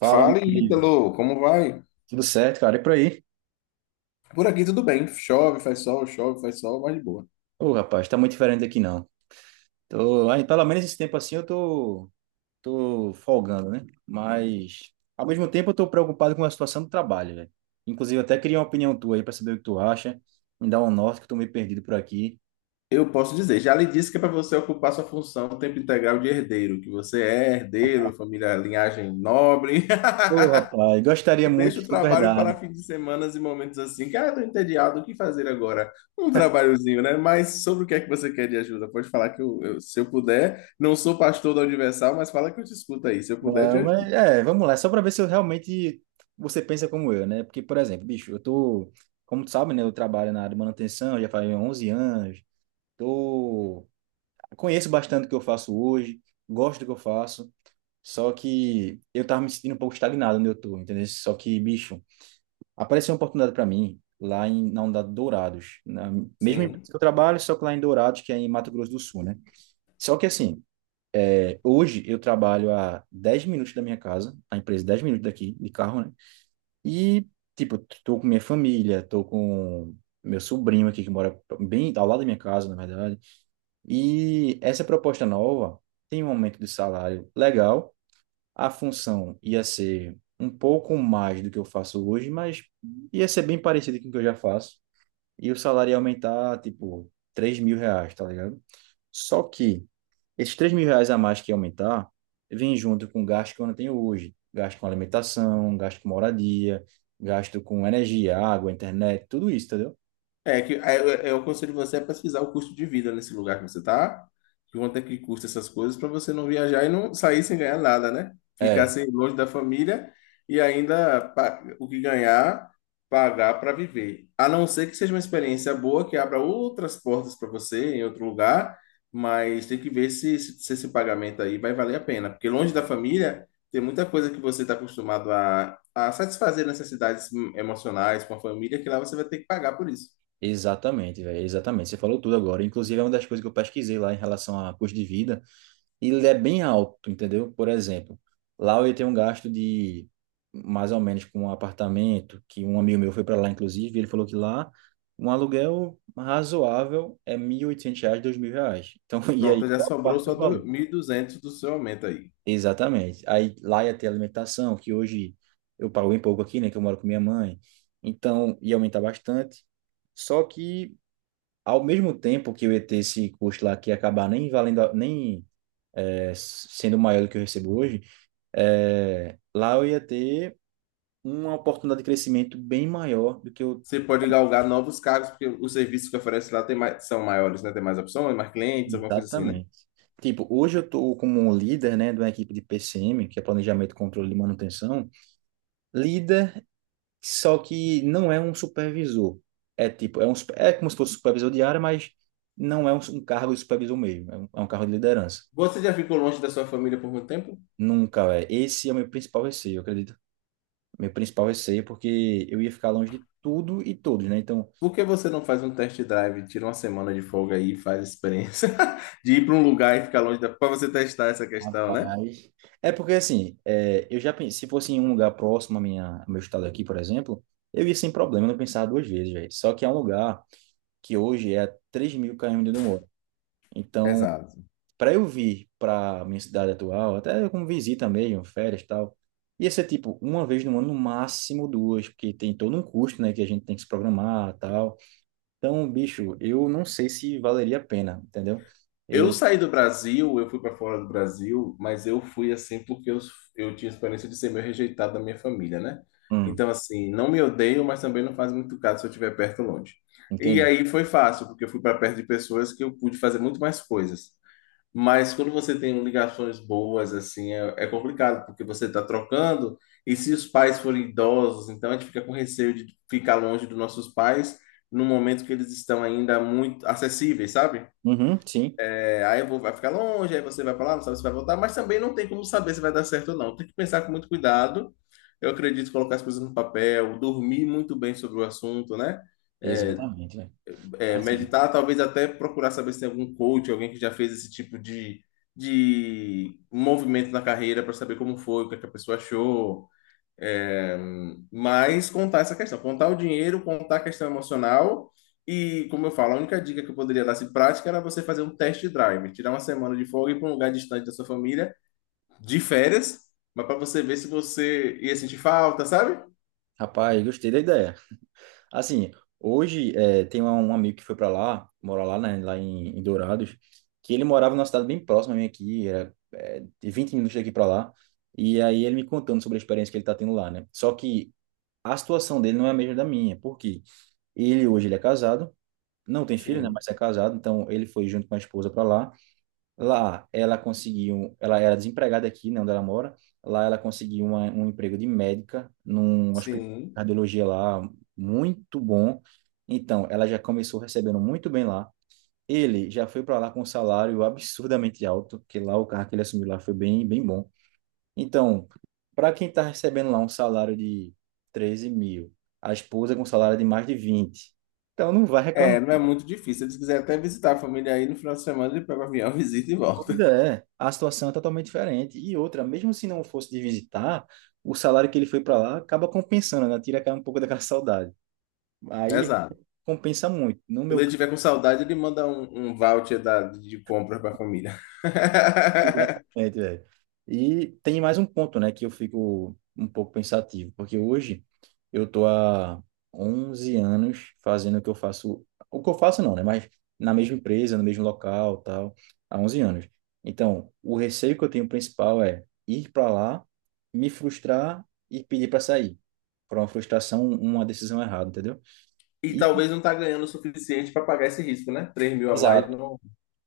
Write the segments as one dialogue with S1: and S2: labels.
S1: Fala, meu
S2: Fala,
S1: amigo.
S2: Ítalo, como vai?
S1: Tudo certo, cara? E por aí?
S2: Por aqui tudo bem. Chove, faz sol, mas de boa.
S1: Ô, rapaz, tá muito diferente daqui não. Tô, aí, pelo menos esse tempo assim eu tô folgando, né? Mas, ao mesmo tempo, eu tô preocupado com a situação do trabalho, velho. Inclusive, eu até queria uma opinião tua aí pra saber o que tu acha. Me dá um norte, que eu tô meio perdido por aqui.
S2: Eu posso dizer, já lhe disse que é para você ocupar sua função o tempo integral de herdeiro, que você é herdeiro, família, linhagem nobre.
S1: Ô, rapaz, gostaria muito
S2: Deixa o
S1: de tudo
S2: trabalho para
S1: verdade.
S2: fins de semanas e momentos assim. Cara, tô entediado, o que fazer agora? Um trabalhozinho, né? Mas sobre o que é que você quer de ajuda? Pode falar que eu se eu puder, não sou pastor da Universal, mas fala que eu te escuto aí. Se eu puder, eu
S1: É,
S2: te ajudo.
S1: mas, é, vamos lá, só para ver se eu realmente você pensa como eu, né? Porque, por exemplo, bicho, eu tô, como tu sabe, né? Eu trabalho na área de manutenção, já faz 11 anos. Tô Conheço bastante o que eu faço hoje, gosto do que eu faço, só que eu tava me sentindo um pouco estagnado onde eu tô, entendeu? Só que, bicho, apareceu uma oportunidade para mim lá na unidade Dourados, na mesma empresa
S2: Sim.
S1: que eu trabalho, só que lá em Dourados, que é em Mato Grosso do Sul, né? Só que assim, é, hoje eu trabalho a 10 minutos da minha casa, a empresa 10 minutos daqui, de carro, né? E, tipo, tô com minha família, tô com meu sobrinho aqui que mora bem ao lado da minha casa, na verdade. E essa proposta nova tem um aumento de salário legal. A função ia ser um pouco mais do que eu faço hoje, mas ia ser bem parecido com o que eu já faço. E o salário ia aumentar, tipo, R$ 3.000, tá ligado? Só que esses R$ 3.000 a mais que ia aumentar vem junto com o gasto que eu não tenho hoje. Gasto com alimentação, gasto com moradia, gasto com energia, água, internet, tudo isso, entendeu?
S2: É que aí eu aconselho você a pesquisar o custo de vida nesse lugar que você tá, quanto é que custa essas coisas para você não viajar e não sair sem ganhar nada, né? Ficar
S1: É.
S2: sem longe da família e ainda o que ganhar, pagar para viver. A não ser que seja uma experiência boa que abra outras portas para você em outro lugar, mas tem que ver se esse pagamento aí vai valer a pena, porque longe da família tem muita coisa que você está acostumado a satisfazer necessidades emocionais com a família que lá você vai ter que pagar por isso.
S1: Exatamente, velho, exatamente. Você falou tudo agora. Inclusive, é uma das coisas que eu pesquisei lá em relação a custo de vida. E ele é bem alto, entendeu? Por exemplo, lá eu ia ter um gasto de mais ou menos com um apartamento, que um amigo meu foi para lá, inclusive, e ele falou que lá um aluguel razoável é R$ 1.800, R$ 2.000. Então, e aí,
S2: Pronto, já
S1: qual a
S2: sobrou
S1: parte
S2: só
S1: do valor?
S2: 1.200 do seu aumento aí.
S1: Exatamente. Aí lá ia ter alimentação, que hoje eu pago bem pouco aqui, né, que eu moro com minha mãe. Então, ia aumentar bastante. Só que ao mesmo tempo que eu ia ter esse custo lá que ia acabar nem valendo, nem é, sendo maior do que eu recebo hoje, é, lá eu ia ter uma oportunidade de crescimento bem maior do que eu.
S2: Você pode galgar novos cargos, porque os serviços que oferece lá tem mais- são maiores, né? Tem mais opções, mais clientes, alguma coisa assim, né?
S1: Exatamente. Tipo, hoje eu estou como um líder, né, de uma equipe de PCM, que é Planejamento, Controle e Manutenção, líder, só que não é um supervisor. É tipo, é como se fosse supervisor de área, mas não é um cargo de supervisor mesmo, é um cargo de liderança.
S2: Você já ficou longe da sua família por muito tempo?
S1: Nunca é. Esse é o meu principal receio. É porque eu ia ficar longe de tudo e todos, né? Então,
S2: Por que você não faz um test drive, tira uma semana de folga aí e faz a experiência de ir para um lugar e ficar longe da... para você testar essa questão, né?
S1: rapaz. É porque assim, é, eu já pensei, se fosse em um lugar próximo à minha, ao meu estado aqui, por exemplo, eu ia sem problema, eu não pensava duas vezes, velho. Só que é um lugar que hoje é a 3 mil km de onde eu moro. Então,
S2: Exato.
S1: para eu vir para minha cidade atual, até como visita mesmo, férias e tal, ia ser tipo uma vez no ano, no máximo duas, porque tem todo um custo, né, que a gente tem que se programar e tal. Então, bicho, eu não sei se valeria a pena, entendeu?
S2: Eu
S1: Eu,
S2: saí do Brasil, eu fui para fora do Brasil, mas eu fui assim porque eu tinha experiência de ser meio rejeitado da minha família, né?
S1: hum,
S2: Então, assim, não me odeio, mas também não faz muito caso se eu estiver perto ou longe. E
S1: entendi.
S2: aí foi fácil, porque eu fui para perto de pessoas que eu pude fazer muito mais coisas. Mas quando você tem ligações boas, assim, é complicado, porque você está trocando, e se os pais forem idosos, então a gente fica com receio de ficar longe dos nossos pais num momento que eles estão ainda muito acessíveis, sabe?
S1: Uhum, sim,
S2: É, aí eu vai ficar longe, aí você vai pra lá, não sabe se vai voltar, mas também não tem como saber se vai dar certo ou não. Tem que pensar com muito cuidado. Eu acredito em colocar as coisas no papel, dormir muito bem sobre o assunto, né? É,
S1: exatamente, né? Assim,
S2: Meditar, talvez até procurar saber se tem algum coach, alguém que já fez esse tipo de movimento na carreira para saber como foi, o que é que a pessoa achou. É, mas contar essa questão, contar o dinheiro, contar a questão emocional e, como eu falo, a única dica que eu poderia dar se prática era você fazer um test drive, tirar uma semana de folga e ir para um lugar distante da sua família, de férias, mas para você ver se você ia sentir falta, sabe?
S1: rapaz, gostei da ideia. Assim, hoje é, tem um amigo que foi para lá, mora lá, né, lá em Dourados, que ele morava numa cidade bem próxima a mim aqui, era é, de 20 minutos daqui para lá, e aí ele me contando sobre a experiência que ele tá tendo lá, né? Só que a situação dele não é a mesma da minha, porque ele hoje ele é casado, não tem filho, né,
S2: Sim.
S1: mas é casado, então ele foi junto com a esposa para lá. Lá ela conseguiu, ela era desempregada aqui, né, onde ela mora. Lá ela conseguiu um emprego de médica num hospital de
S2: Sim.
S1: cardiologia lá muito bom. Então, ela já começou recebendo muito bem lá. Ele já foi para lá com um salário absurdamente alto, que lá o carro que ele assumiu lá foi bem, bem bom. Então, para quem está recebendo lá um salário de 13 mil, a esposa com um salário de mais de vinte, então não vai reclamar.
S2: É, não é muito difícil. Se eles quiserem até visitar a família aí no final de semana, ele pega o avião, visita e
S1: Pois
S2: volta.
S1: é, a situação é totalmente diferente. E outra, mesmo se não fosse de visitar, o salário que ele foi para lá acaba compensando, né? Tira aquela- um pouco daquela saudade. Aí
S2: Exato.
S1: compensa muito. No
S2: Quando
S1: meu.
S2: ele tiver com saudade, ele manda um voucher de compras para a família.
S1: Exatamente, velho. E tem mais um ponto, né, que eu fico um pouco pensativo, porque hoje eu tô há 11 anos fazendo o que eu faço, o que eu faço não, né, mas na mesma empresa, no mesmo local, tal, há 11 anos. Então, o receio que eu tenho principal é ir para lá, me frustrar e pedir para sair. Por uma frustração, uma decisão errada, entendeu?
S2: E
S1: E,
S2: talvez não tá ganhando o suficiente para pagar esse risco, né? 3.000 a mais
S1: exato.
S2: não.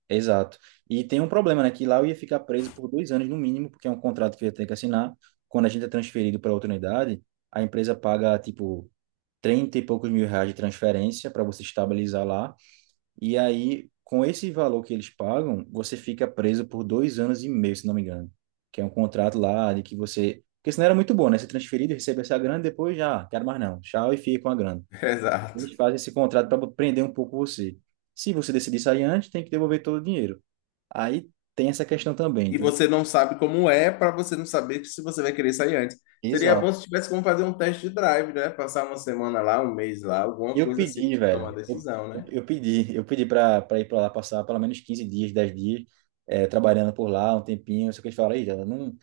S1: Exato. E tem um problema, né? Que lá eu ia ficar preso por 2 anos no mínimo, porque é um contrato que eu ia ter que assinar. Quando a gente é transferido para outra unidade, a empresa paga, tipo, 30 e poucos mil reais de transferência para você estabilizar lá. E aí, com esse valor que eles pagam, você fica preso por 2 anos e meio, se não me engano. Que é um contrato lá de que você. Porque senão era muito bom, né? Ser transferido, receber essa grana, depois já, "Ah, quero mais não. Tchau e fica com a grana."
S2: Exato.
S1: Eles fazem esse contrato para prender um pouco você. Se você decidir sair antes, tem que devolver todo o dinheiro. Aí tem essa questão também,
S2: E
S1: entendeu?
S2: você não sabe como é para você não saber se você vai querer sair antes. Seria
S1: Exato.
S2: bom se tivesse como fazer um teste de drive, né? Passar uma semana lá, um mês lá, alguma
S1: Eu
S2: coisa assim, pra
S1: pedi,
S2: tomar
S1: velho. Eu,
S2: decisão,
S1: eu,
S2: né?
S1: eu pedi, eu pedi pra, pra ir pra lá passar pelo menos 15 dias, 10 dias, trabalhando por lá um tempinho. Só que eles falaram, "Ih, Jada, não,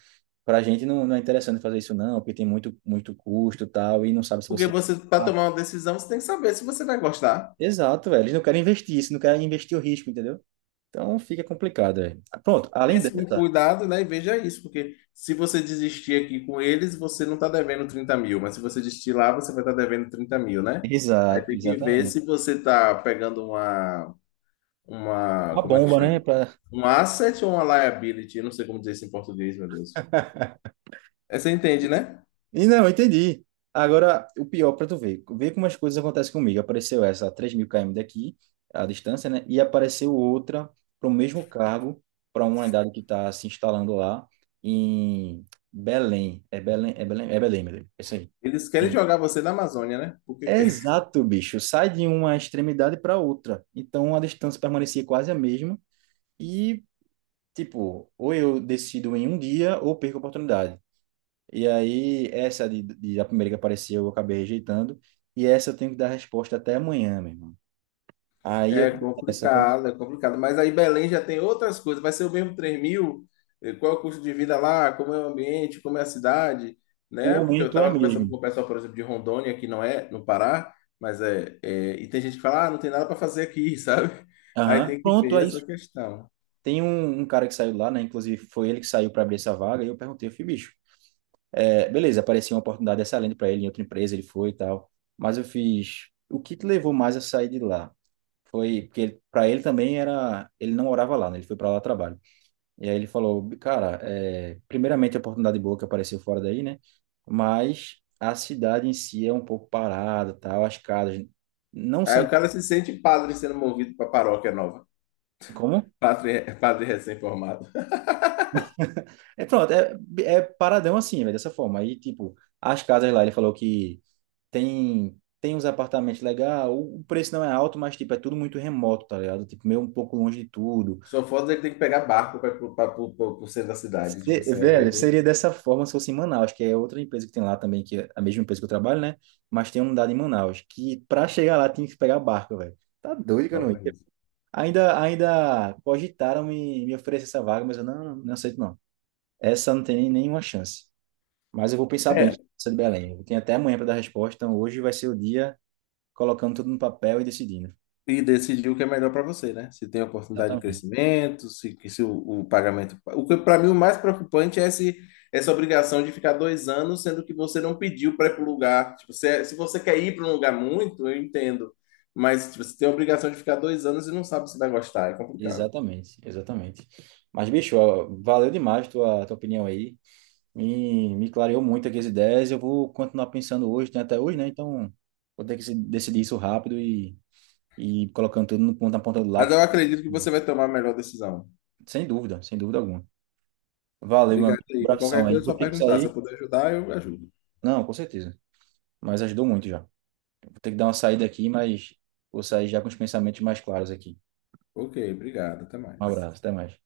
S1: pra gente não, não é interessante fazer isso, não, porque tem muito, muito custo e tal, e não sabe se
S2: Porque
S1: você."
S2: você, para
S1: Ah,
S2: tomar uma decisão, você tem que saber se você vai gostar.
S1: exato, velho. Eles não querem investir isso, não querem investir o risco, entendeu? Então fica complicado, velho. Pronto, além
S2: Pense com
S1: dessa.
S2: cuidado, né? E veja isso, porque se você desistir aqui com eles, você não está devendo 30.000, mas se você desistir lá, você vai estar devendo 30.000, né? Aí
S1: Exato,
S2: tem que ver
S1: exatamente.
S2: se você está pegando uma,
S1: Uma
S2: como é que
S1: bomba,
S2: chama?
S1: né? Pra...
S2: Um asset ou uma liability? Eu não sei como dizer isso em português, meu Deus. É, você entende, né?
S1: E não, eu entendi. Agora, o pior para tu ver, ver como as coisas acontecem comigo. Apareceu essa a 3.000 km daqui, a distância, né? E apareceu outra para o mesmo cargo, para uma unidade que está se instalando lá em Belém. É Belém, é Belém, é Belém, meu Deus. É isso aí.
S2: Eles querem jogar você na Amazônia, né? Porque quer.
S1: Exato, bicho. Sai de uma extremidade para outra. Então a distância permanecia quase a mesma. E, tipo, ou eu decido em um dia ou perco a oportunidade. E aí, a primeira que apareceu, eu acabei rejeitando. E essa eu tenho que dar resposta até amanhã, meu irmão. Aí eu
S2: É
S1: essa eu tô-
S2: complicado, é complicado. Mas aí Belém já tem outras coisas. Vai ser o mesmo 3 mil? Qual é o custo de vida lá? Como é o ambiente? Como é a cidade?
S1: O
S2: Né? Porque eu
S1: aumento é
S2: estava conversando
S1: mesmo.
S2: com o pessoal, por exemplo, de Rondônia, que não é no Pará, mas e tem gente que fala, ah, não tem nada para fazer aqui, sabe? Aí
S1: Aham.
S2: tem que
S1: Pronto,
S2: ver
S1: é
S2: essa
S1: isso.
S2: questão.
S1: Tem um cara que saiu lá, né? Inclusive, foi ele que saiu para abrir essa vaga. E eu perguntei, eu fui, bicho, é, beleza, apareceu uma oportunidade excelente para ele em outra empresa, ele foi e tal. Mas eu fiz, o que te levou mais a sair de lá? Foi porque para ele também era, ele não morava lá, né? Ele foi para lá trabalho. E aí ele falou, cara, é, primeiramente a oportunidade boa que apareceu fora daí, né? Mas a cidade em si é um pouco parada, tal, as casas não
S2: Aí
S1: são
S2: o cara se sente padre sendo movido para paróquia nova.
S1: como?
S2: Padre, padre recém-formado.
S1: É pronto, é, é paradão assim, velho, dessa forma. Aí, tipo, as casas lá, ele falou que tem uns apartamentos legais, o preço não é alto, mas tipo, é tudo muito remoto, tá ligado? Tipo, meio um pouco longe de tudo.
S2: Só foda ele tem que pegar barco para o centro da cidade. Tipo assim, aí vai
S1: Velho,
S2: ver.
S1: seria dessa forma se fosse em Manaus, que é outra empresa que tem lá também, que é a mesma empresa que eu trabalho, né? Mas tem uma unidade em Manaus, que pra chegar lá tinha que pegar barco, velho. Tá doido que eu
S2: Ó,
S1: não ia.
S2: pra isso.
S1: Ainda cogitaram me oferecer essa vaga, mas eu não, não aceito não. Essa não tem nenhuma chance. Mas eu vou pensar bem,
S2: É,
S1: essa de Belém. Eu tenho até amanhã para dar resposta, então hoje vai ser o dia colocando tudo no papel e decidindo.
S2: e decidir o que é melhor para você, né? Se tem oportunidade de
S1: Exatamente.
S2: crescimento, se, que se o, o pagamento. O que para mim o mais preocupante é esse, essa obrigação de ficar 2 anos, sendo que você não pediu para ir para o lugar. Tipo, se você quer ir para um lugar muito, eu entendo. Mas tipo, você tem a obrigação de ficar 2 anos e não sabe se vai gostar, é complicado.
S1: Exatamente, exatamente. Mas, bicho, ó, valeu demais tua opinião aí. Me clareou muito aqui as ideias. Eu vou continuar pensando hoje, né, até hoje, né? Então, vou ter que decidir isso rápido e colocando tudo no ponto, na ponta do
S2: Mas
S1: lápis.
S2: eu acredito que você vai tomar a melhor decisão.
S1: Sem dúvida, sem dúvida alguma. Valeu, meu
S2: Obrigado
S1: amigo.
S2: aí. De
S1: Abração
S2: qualquer
S1: aí.
S2: coisa, é só
S1: Vou ter que
S2: perguntar. Se eu
S1: sair.
S2: puder ajudar, eu ajudo.
S1: Não, com certeza. Mas ajudou muito já. Vou ter que dar uma saída aqui, mas vou sair já com os pensamentos mais claros aqui.
S2: Ok, obrigado. Até
S1: Um
S2: mais.
S1: abraço, até mais.